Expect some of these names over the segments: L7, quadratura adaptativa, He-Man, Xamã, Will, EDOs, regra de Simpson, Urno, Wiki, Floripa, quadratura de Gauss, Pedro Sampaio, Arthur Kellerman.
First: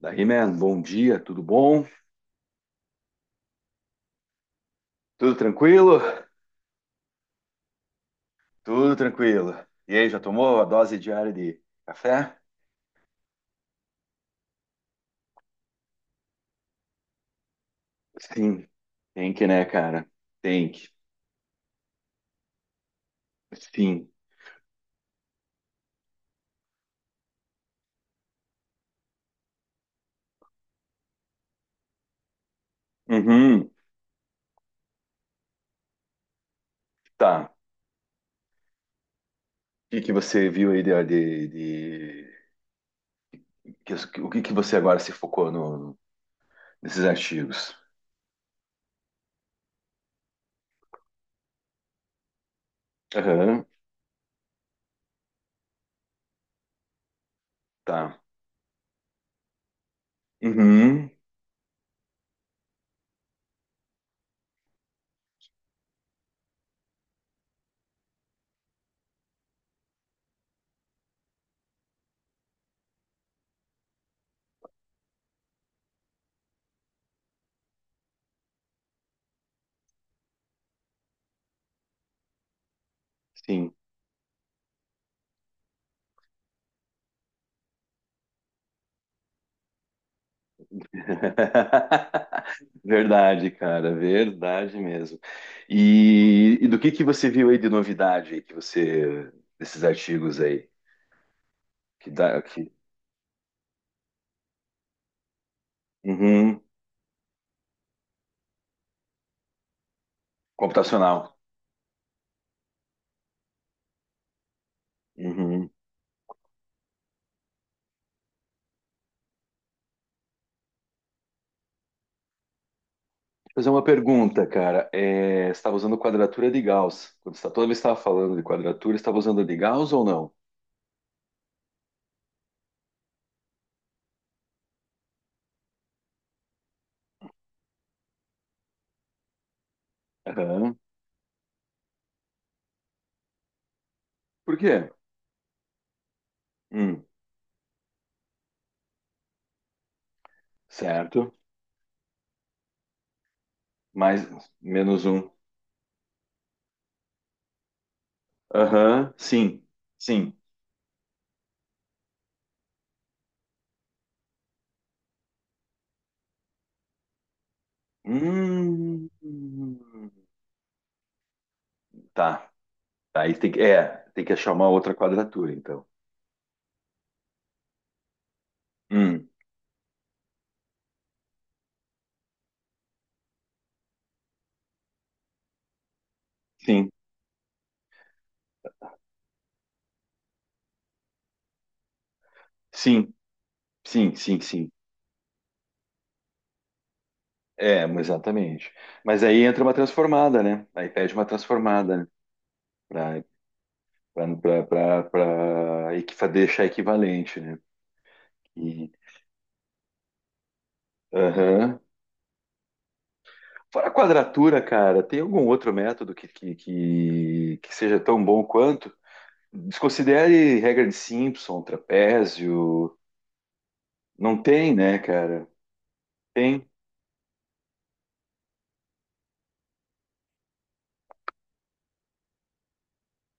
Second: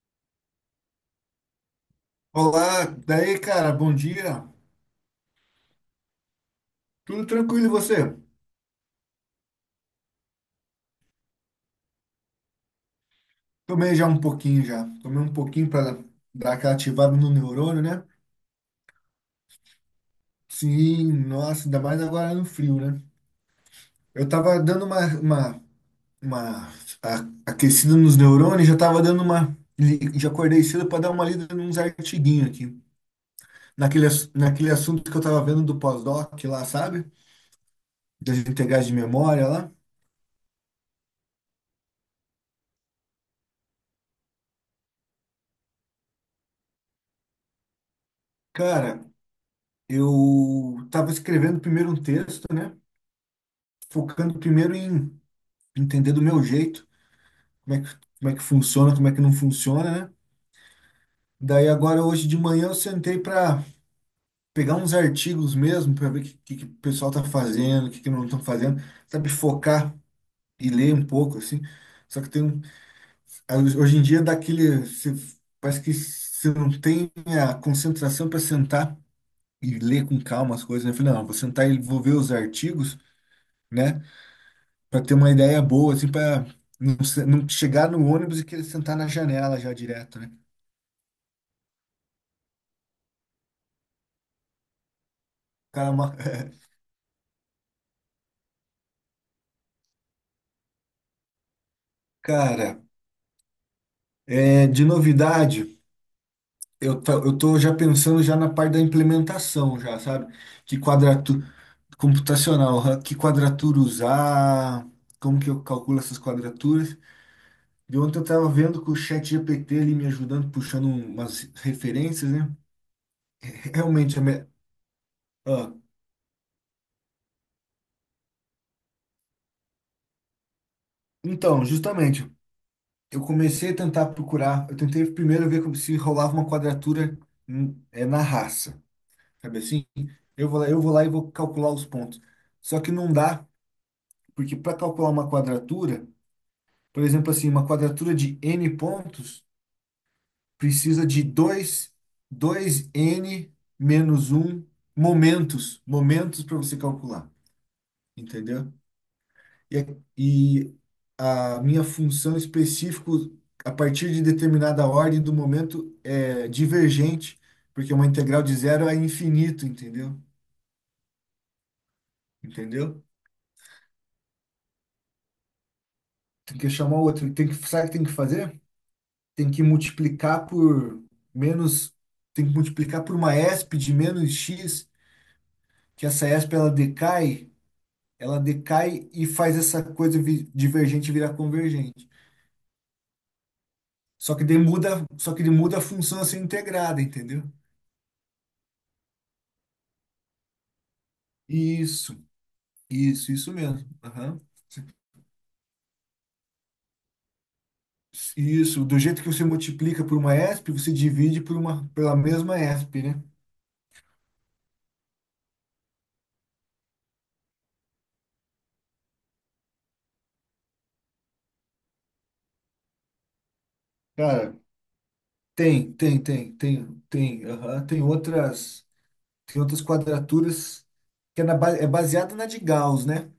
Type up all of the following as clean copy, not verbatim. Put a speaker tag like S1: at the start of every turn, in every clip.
S1: Da He-Man, bom dia, tudo bom?
S2: Olá, daí, cara, bom dia.
S1: Tudo tranquilo?
S2: Tudo tranquilo e você?
S1: Tudo tranquilo. E aí, já tomou a dose diária de café?
S2: Tomei já um pouquinho já. Tomei um pouquinho para dar aquela ativada no neurônio, né?
S1: Sim, tem que, né, cara? Tem que.
S2: Sim, nossa, ainda mais agora no frio, né?
S1: Sim.
S2: Eu tava dando uma, uma aquecida nos neurônios, já tava dando uma. Já acordei cedo para dar uma lida nos artiguinhos aqui.
S1: Uhum.
S2: Naquele assunto que eu tava vendo do pós-doc lá, sabe?
S1: Tá.
S2: Das integrais de memória lá.
S1: O que que você viu aí de- o que que você agora se focou no, nesses artigos?
S2: Cara, eu tava escrevendo primeiro um texto, né?
S1: Aham.
S2: Focando primeiro em entender do meu jeito, como é que,
S1: Tá.
S2: como é que funciona, como é que não funciona, né?
S1: Uhum.
S2: Daí agora hoje de manhã eu sentei para pegar uns artigos mesmo, para ver o que o pessoal tá fazendo, o que não estão fazendo, sabe, focar e ler um pouco, assim. Só que tem um, hoje em dia dá aquele, parece que você não tem a concentração para sentar e ler com calma as coisas, né? Eu falei, não, eu vou sentar e vou ver os artigos,
S1: Sim.
S2: né? Para ter uma ideia boa, assim, para não, não chegar no ônibus e querer sentar na janela já direto, né?
S1: Verdade, cara, verdade mesmo.
S2: Cara,
S1: E, e do que você viu aí de novidade aí que você desses artigos aí que dá que
S2: cara, é, de novidade,
S1: Uhum,
S2: eu tô já pensando já na parte da implementação já, sabe? Que
S1: computacional.
S2: quadratura computacional, hã? Que quadratura usar, como que eu
S1: Uhum. Deixa
S2: calculo essas quadraturas. De ontem eu tava vendo com o chat GPT ali me ajudando, puxando umas referências, né?
S1: eu fazer uma
S2: Realmente,
S1: pergunta, cara. É, você
S2: ah,
S1: estava usando quadratura de Gauss? Quando você, toda vez que estava falando de quadratura, você estava usando a de Gauss ou não?
S2: então, justamente. Eu comecei a tentar procurar. Eu tentei primeiro ver como se rolava uma quadratura, na raça, sabe assim?
S1: Aham.
S2: Eu vou lá e vou calcular os pontos. Só que não dá, porque
S1: Por
S2: para
S1: quê?
S2: calcular uma quadratura, por
S1: Hum,
S2: exemplo, assim, uma quadratura de n pontos precisa de
S1: certo.
S2: dois n
S1: Mais
S2: menos um
S1: menos um.
S2: momentos para você calcular, entendeu?
S1: Aham. Sim.
S2: e,
S1: Sim.
S2: e a minha função específica, a partir de determinada ordem do momento, é divergente, porque uma integral de zero é infinito,
S1: Hum.
S2: entendeu?
S1: Tá.
S2: Entendeu?
S1: Aí tem que achar uma outra quadratura, então.
S2: Tem que chamar outro. Tem que, sabe o que tem que fazer?
S1: Hum,
S2: Tem que multiplicar por menos. Tem que multiplicar por uma esp de menos x, que essa esp
S1: sim,
S2: ela decai e faz essa coisa divergente virar convergente.
S1: sim, sim,
S2: Só
S1: sim,
S2: que daí
S1: sim.
S2: muda, só que ele muda a função a ser integrada, entendeu?
S1: É, exatamente. Mas aí entra uma transformada, né? Aí pede uma transformada, né?
S2: Isso.
S1: Pra,
S2: Isso mesmo. Aham.
S1: pra, pra, pra, pra equi- deixar equivalente, né?
S2: Isso,
S1: E,
S2: do jeito que você multiplica por uma ESP, você divide por
S1: aham.
S2: uma, pela mesma ESP, né?
S1: Fora a quadratura, cara, tem algum outro método que seja tão bom quanto? Desconsidere regra de Simpson, trapézio. Não
S2: Cara,
S1: tem, né, cara?
S2: tem, tem, tem,
S1: Tem.
S2: tem, tem, aham, tem outras quadraturas que é baseada na de Gauss, né?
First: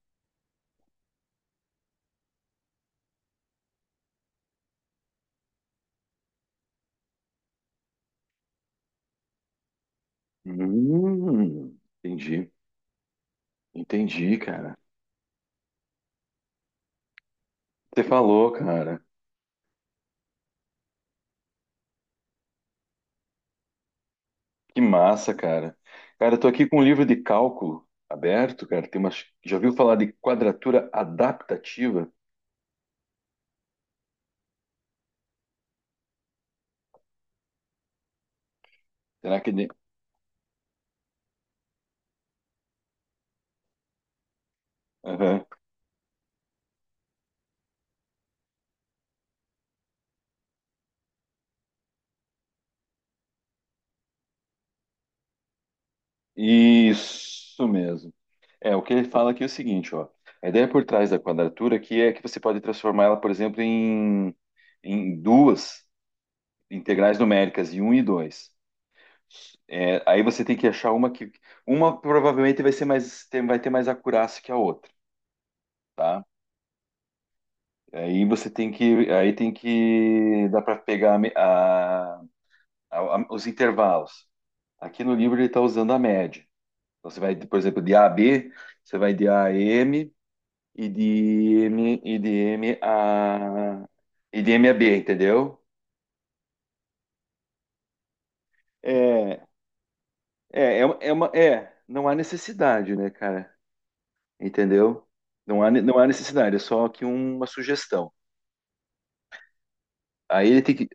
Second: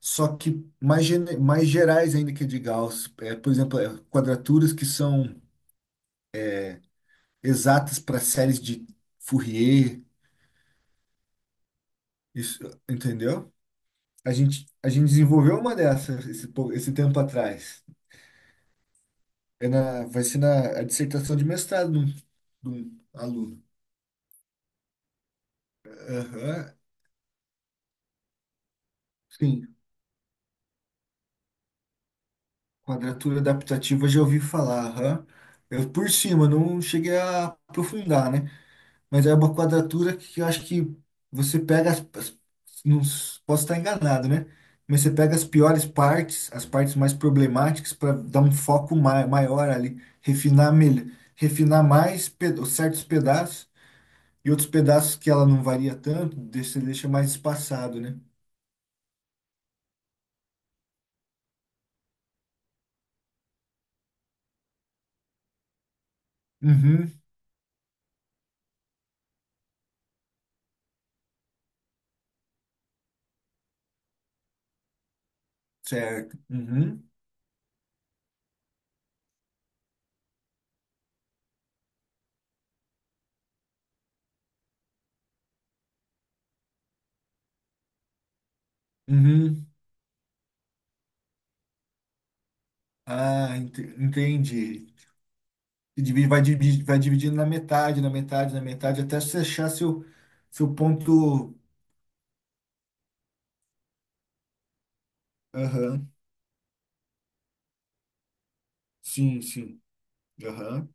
S2: Só que mais gerais ainda que a de Gauss. É, por exemplo, quadraturas que são exatas para séries de Fourier,
S1: Hum, entendi.
S2: isso, entendeu? A
S1: Entendi,
S2: gente,
S1: cara.
S2: a gente desenvolveu uma dessas esse tempo atrás.
S1: Você falou, cara.
S2: Vai ser na a dissertação de mestrado de um aluno.
S1: Que massa, cara. Cara, eu tô
S2: Aham.
S1: aqui com um livro de cálculo aberto, cara. Tem umas... Já ouviu
S2: Sim,
S1: falar de quadratura adaptativa?
S2: quadratura adaptativa já ouvi falar. Aham. Eu por cima, não cheguei a aprofundar, né? Mas é
S1: Será que...
S2: uma quadratura que eu acho que você pega as não s- posso estar enganado, né? Mas você pega as
S1: Aham.
S2: piores partes, as partes mais problemáticas para dar um foco ma maior ali, refinar melhor, refinar certos pedaços e outros pedaços que ela não varia tanto, deixa, deixa mais
S1: Isso
S2: espaçado,
S1: mesmo.
S2: né?
S1: É, o que ele fala aqui é o seguinte, ó. A ideia por trás da quadratura aqui é que você pode transformar ela, por exemplo, em duas
S2: Uhum,
S1: integrais numéricas, em um e 2. É, aí você tem que achar uma que... Uma provavelmente vai ser mais... vai ter mais acurácia que a outra, tá?
S2: certo. Uhum,
S1: Aí você tem que, dá para pegar a me- a- os intervalos. Aqui no livro ele está usando a média. Então você vai, por exemplo, de A a B, você vai de A a
S2: uhum.
S1: M e de M e de M
S2: Ah,
S1: a e de M a
S2: entendi.
S1: B, entendeu?
S2: E vai dividindo na metade, na metade, na metade, até você
S1: É,
S2: achar seu ponto.
S1: não há necessidade, né, cara? Entendeu? Não há
S2: Aham,
S1: necessidade, é só aqui uma sugestão.
S2: sim, sim.
S1: Aí ele tem
S2: Aham,
S1: que,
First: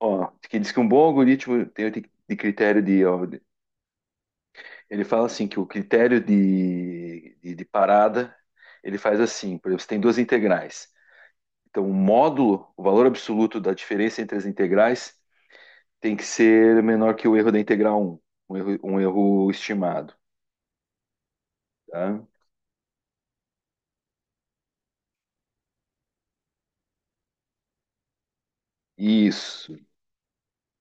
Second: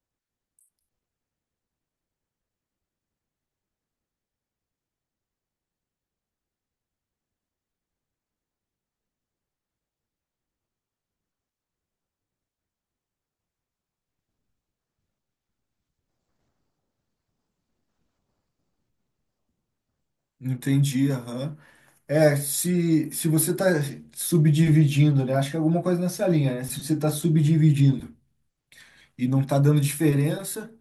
S1: ó, que diz que um bom algoritmo tem de critério de, ó, ele fala assim que o critério de parada, ele faz assim, por exemplo, você tem duas integrais. Então, o módulo, o valor absoluto da diferença entre as integrais tem que ser menor que o erro da integral um um erro estimado,
S2: entendi, aham.
S1: tá?
S2: É, se você está subdividindo, né? Acho que é alguma coisa nessa linha, né? Se você está subdividindo e não está
S1: Isso,
S2: dando diferença,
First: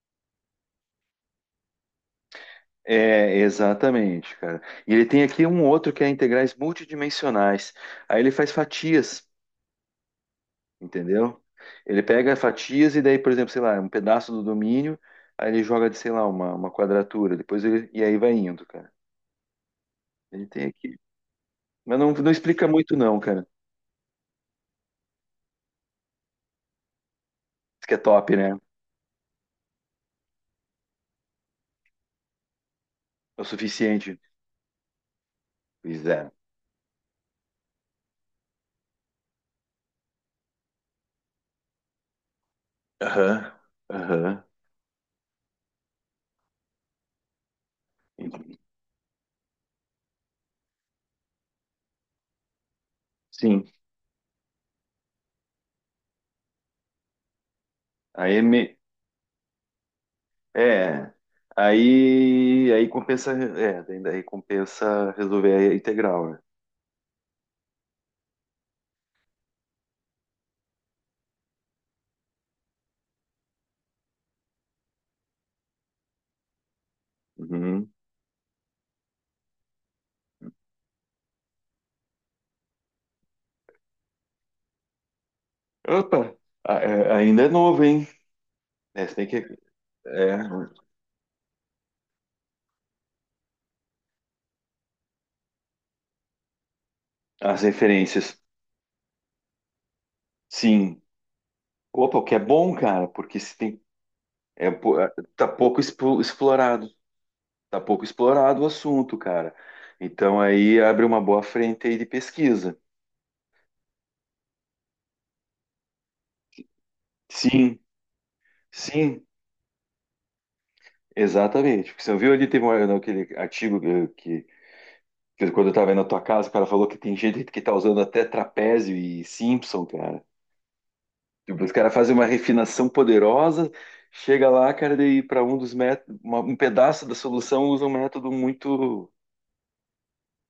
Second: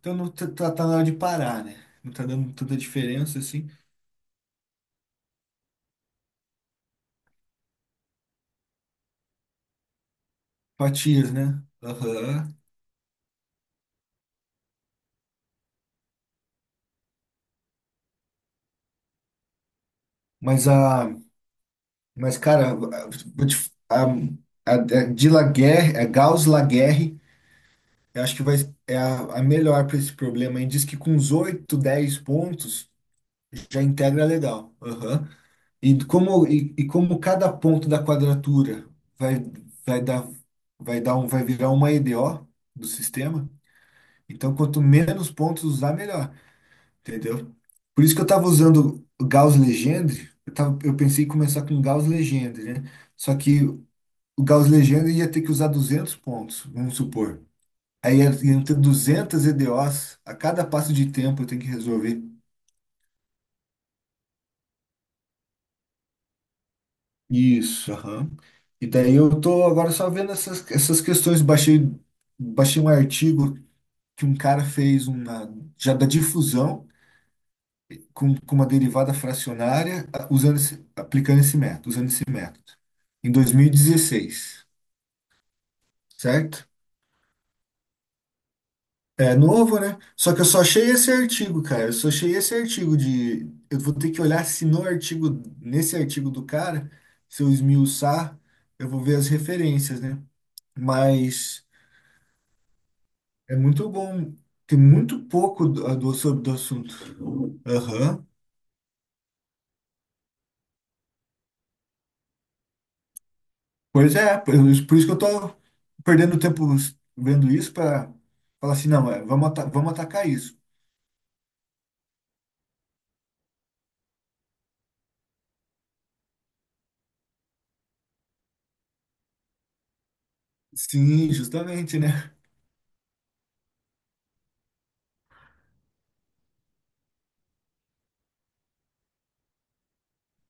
S2: então não tá, tá na hora de parar, né? Não está dando tanta
S1: é
S2: diferença assim.
S1: exatamente, cara. E ele tem aqui um outro que é integrais multidimensionais. Aí ele faz fatias.
S2: Fatias,
S1: Entendeu?
S2: né?
S1: Ele pega
S2: Aham.
S1: fatias e daí, por exemplo, sei lá, um pedaço do domínio, aí ele joga de, sei lá, uma quadratura, e aí vai indo, cara. Ele tem
S2: Mas
S1: aqui.
S2: a.
S1: Mas não, não
S2: Mas,
S1: explica
S2: cara, vou
S1: muito não, cara.
S2: a de Laguerre, a Gauss Laguerre,
S1: Isso que é
S2: eu
S1: top,
S2: acho que
S1: né?
S2: vai, é a melhor para esse problema. E diz que com uns 8 10 pontos
S1: É o
S2: já
S1: suficiente.
S2: integra legal. Aham. E
S1: Pois é.
S2: como, e como cada ponto da quadratura vai, vai dar, vai virar uma EDO do sistema,
S1: Aham. Aham.
S2: então quanto menos pontos usar, melhor. Entendeu? Por isso que eu estava usando o Gauss Legendre, eu, tava, eu pensei em começar com Gauss Legendre, né? Só que
S1: Sim.
S2: o Gauss Legenda ia ter que usar 200 pontos, vamos supor.
S1: Aí é,
S2: Iam ter
S1: me-
S2: 200 EDOs a cada passo
S1: é.
S2: de tempo eu tenho que resolver.
S1: Aí compensa, daí compensa resolver a integral, né?
S2: Isso, aham. E daí eu tô agora só vendo essas, essas questões. Baixei, baixei um artigo que um cara fez uma, já da difusão
S1: Uhum.
S2: com uma derivada fracionária usando esse, aplicando esse método, usando esse método. Em 2016,
S1: Opa,
S2: certo?
S1: ainda é novo, hein? É, você tem
S2: É
S1: que,
S2: novo, né? Só
S1: é,
S2: que eu só achei esse artigo, cara. Eu só achei esse artigo de. Eu vou ter que olhar se no artigo, nesse artigo do cara, se eu
S1: as
S2: esmiuçar,
S1: referências.
S2: eu vou ver as referências, né?
S1: Sim.
S2: Mas
S1: Opa, o que é bom, cara, porque se
S2: é
S1: tem,
S2: muito bom. Tem
S1: pô,
S2: muito
S1: tá
S2: pouco
S1: pouco
S2: do,
S1: expo-
S2: sobre do assunto.
S1: explorado, tá pouco
S2: Aham.
S1: explorado o assunto, cara. Então aí abre uma boa frente aí de pesquisa.
S2: Pois é, por isso que eu tô perdendo tempo vendo isso
S1: Sim,
S2: para falar assim, não, é,
S1: sim,
S2: vamos, vamos atacar isso.
S1: exatamente. Porque você viu ali, aquele artigo que quando eu estava aí na tua casa, o cara falou que tem gente que tá usando até trapézio e Simpson, cara.
S2: Sim,
S1: Tipo, os caras
S2: justamente,
S1: fazem uma
S2: né?
S1: refinação poderosa, chega lá, cara, daí para um dos métodos, um pedaço da solução usa um método muito,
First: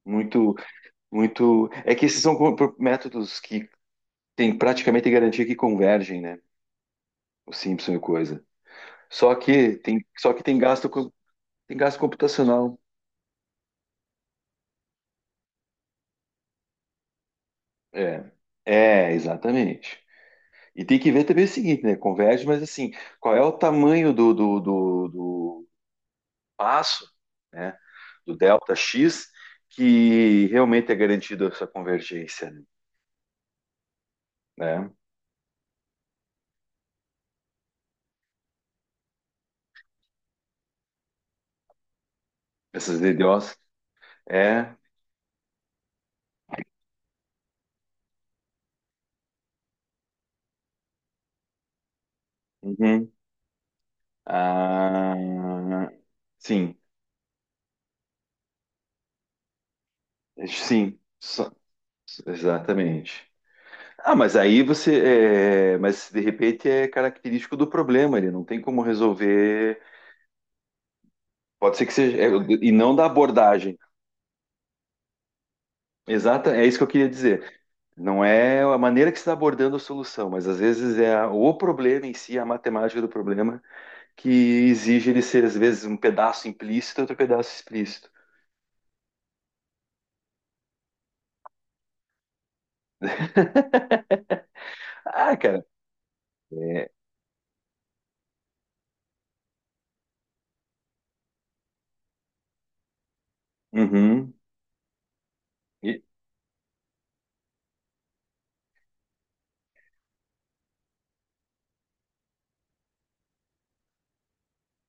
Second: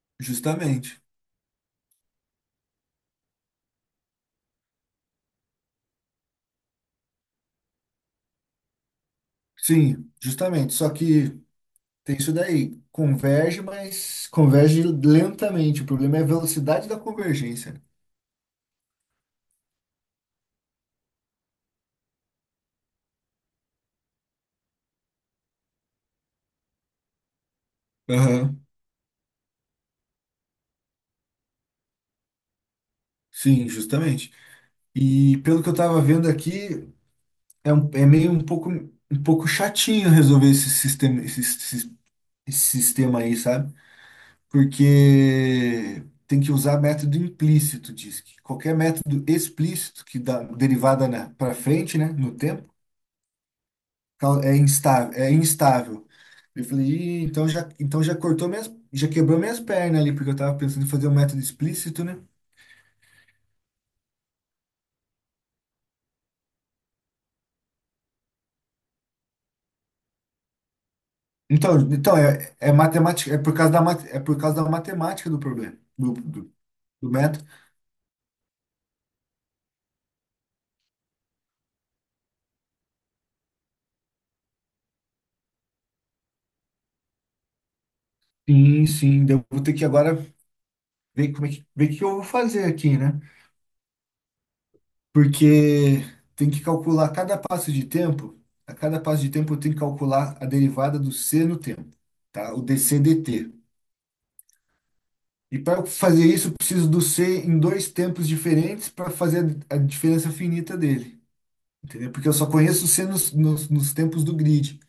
S1: muito
S2: Justamente.
S1: muito. É que esses são métodos que tem praticamente garantia que convergem, né? O Simpson e coisa.
S2: Sim,
S1: Só que tem
S2: justamente.
S1: gasto,
S2: Só
S1: co-
S2: que.
S1: tem gasto
S2: Tem isso
S1: computacional.
S2: daí. Converge, mas converge lentamente. O problema é a velocidade da convergência. Né?
S1: É, é, exatamente. E tem que ver também o seguinte, né? Converge, mas assim, qual é o tamanho do passo, né? Do
S2: Aham.
S1: delta X, que realmente é garantido essa convergência,
S2: Sim, justamente.
S1: né?
S2: E pelo que eu estava vendo aqui, meio um pouco chatinho resolver esse sistema, esse, sis- esse
S1: Essas
S2: sistema aí,
S1: DDoS.
S2: sabe?
S1: É.
S2: Porque tem que usar método implícito, diz que. Qualquer método explícito que dá derivada para frente, né, no tempo,
S1: Uhum.
S2: É instável,
S1: Ah,
S2: é instável. Eu
S1: sim.
S2: falei, "Ih, então já cortou minhas, já quebrou minhas pernas ali, porque eu tava pensando em
S1: Sim,
S2: fazer um método explícito, né?
S1: exatamente. Ah, mas aí mas de repente é característico do problema, ele não tem como resolver.
S2: Então,
S1: Pode ser que
S2: então
S1: seja, é, e não da
S2: matemática, é por causa
S1: abordagem.
S2: da, é por causa da matemática do problema, do, do,
S1: Exata, é isso que eu queria
S2: do método.
S1: dizer. Não é a maneira que você está abordando a solução, mas às vezes é o problema em si, a matemática do problema, que exige ele ser, às vezes, um pedaço implícito e outro pedaço explícito.
S2: Sim, sim, daí eu vou ter que agora ver como é que, ver o que eu vou fazer aqui, né?
S1: Ah, cara,
S2: Porque tem que
S1: é.
S2: calcular cada passo de tempo, a cada passo de tempo eu tenho que calcular a derivada do c no tempo, tá? O dc/dt.
S1: Uhum.
S2: E para
S1: E-
S2: fazer isso, eu preciso do C em dois tempos diferentes para fazer a diferença finita dele, entendeu? Porque eu só conheço o C nos tempos do grid,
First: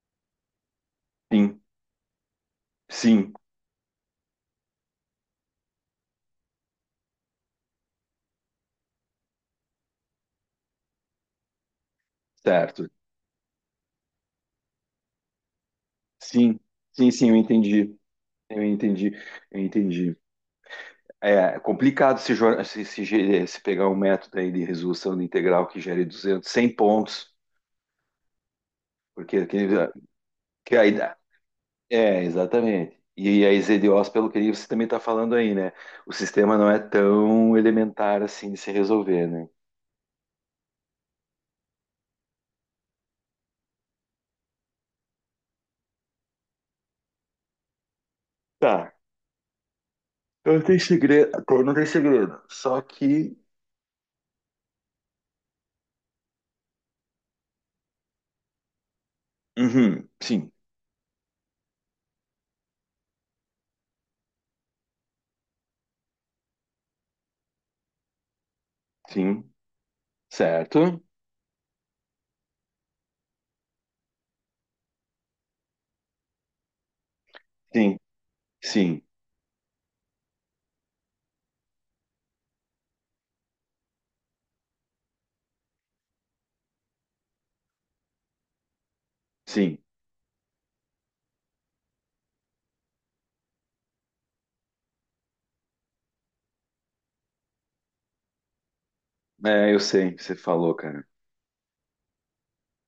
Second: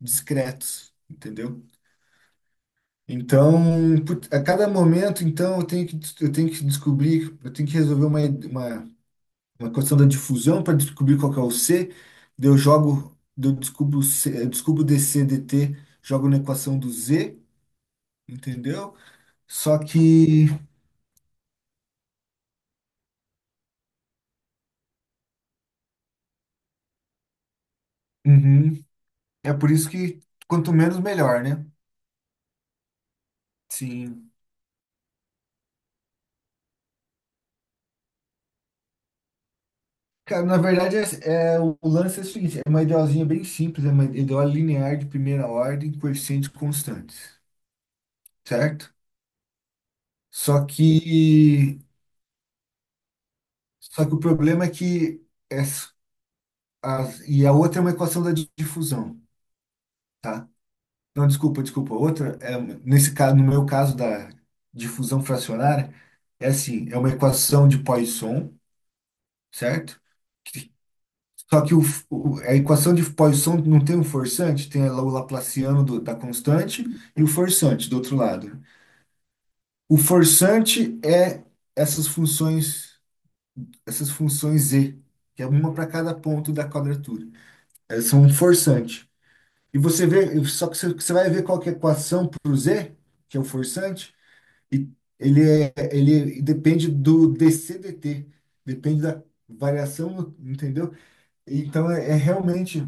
S2: discretos,
S1: sim,
S2: entendeu?
S1: sim,
S2: Então, a cada momento, então, eu tenho que descobrir, eu tenho que resolver uma questão da difusão para descobrir qual que é o C, daí eu
S1: certo.
S2: jogo, daí eu descubro, o C, eu descubro DC, DT, jogo na
S1: Sim,
S2: equação do
S1: sim, sim, eu
S2: Z,
S1: entendi. Eu
S2: entendeu?
S1: entendi, eu
S2: Só
S1: entendi.
S2: que.
S1: É complicado se, jo- se ge- se pegar um método aí de resolução de integral que gere 200 100 pontos,
S2: Uhum.
S1: porque
S2: É por
S1: aquele,
S2: isso que quanto
S1: que aí
S2: menos,
S1: dá-
S2: melhor, né?
S1: é, exatamente. E a EZDOs, pelo
S2: Sim.
S1: que você também está falando aí, né? O sistema não é tão elementar assim de se resolver, né?
S2: Cara, na verdade, o lance é o seguinte, é uma idealzinha bem simples, é uma ideal linear de primeira ordem, coeficientes constantes, certo?
S1: Tá. Então não
S2: Só
S1: tem segredo, então não
S2: que,
S1: tem segredo. Só que,
S2: só que o problema é que e a outra é uma equação da difusão,
S1: uhum,
S2: tá?
S1: sim,
S2: Não, desculpa, desculpa. Outra é nesse caso, no meu caso da difusão fracionária, é assim, é uma equação de Poisson,
S1: sim,
S2: certo?
S1: certo?
S2: Só que a equação de Poisson não tem um forçante, tem lá o Laplaciano da constante e o forçante do
S1: Sim,
S2: outro lado.
S1: sim,
S2: O forçante é essas funções, essas funções z, que é uma para cada ponto da quadratura. Elas são um forçante.
S1: sim.
S2: E você vê, só que você, você vai ver qual que é a equação para o z, que é o forçante, e ele, é, ele depende do dc/dt, depende da
S1: É, eu sei, você
S2: variação,
S1: falou,
S2: entendeu?
S1: cara.
S2: Então é realmente.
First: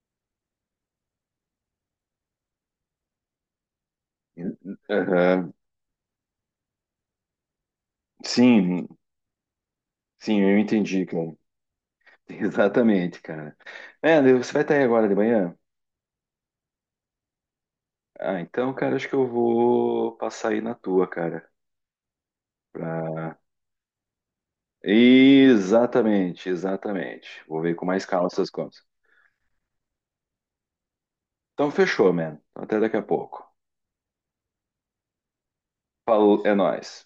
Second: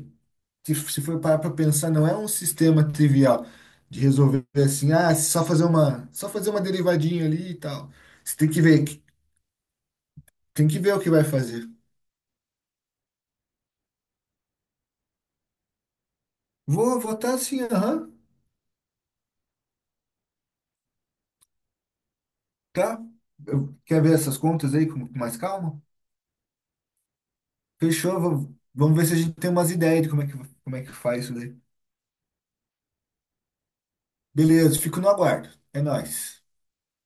S2: Se for parar para pensar, não é um sistema trivial de resolver assim, ah,
S1: Aham,
S2: só fazer uma derivadinha ali e tal. Você tem que ver,
S1: sim, sim, eu
S2: tem que ver o
S1: entendi,
S2: que vai
S1: cara.
S2: fazer.
S1: Exatamente, cara. É, daí você vai estar aí agora de manhã?
S2: Vou votar sim, aham,
S1: Ah, então, cara, acho que eu vou passar aí na tua, cara.
S2: tá.
S1: pra-
S2: Quer ver essas contas aí com mais calma?
S1: Exatamente, exatamente. Vou ver com mais
S2: Fechou,
S1: calma essas
S2: vamos,
S1: coisas.
S2: vamos ver se a gente tem umas ideias de como é que faz isso daí.
S1: Então, fechou, man. Até daqui a pouco.
S2: Beleza, fico no aguardo. É
S1: Falou,
S2: nóis.
S1: é nóis.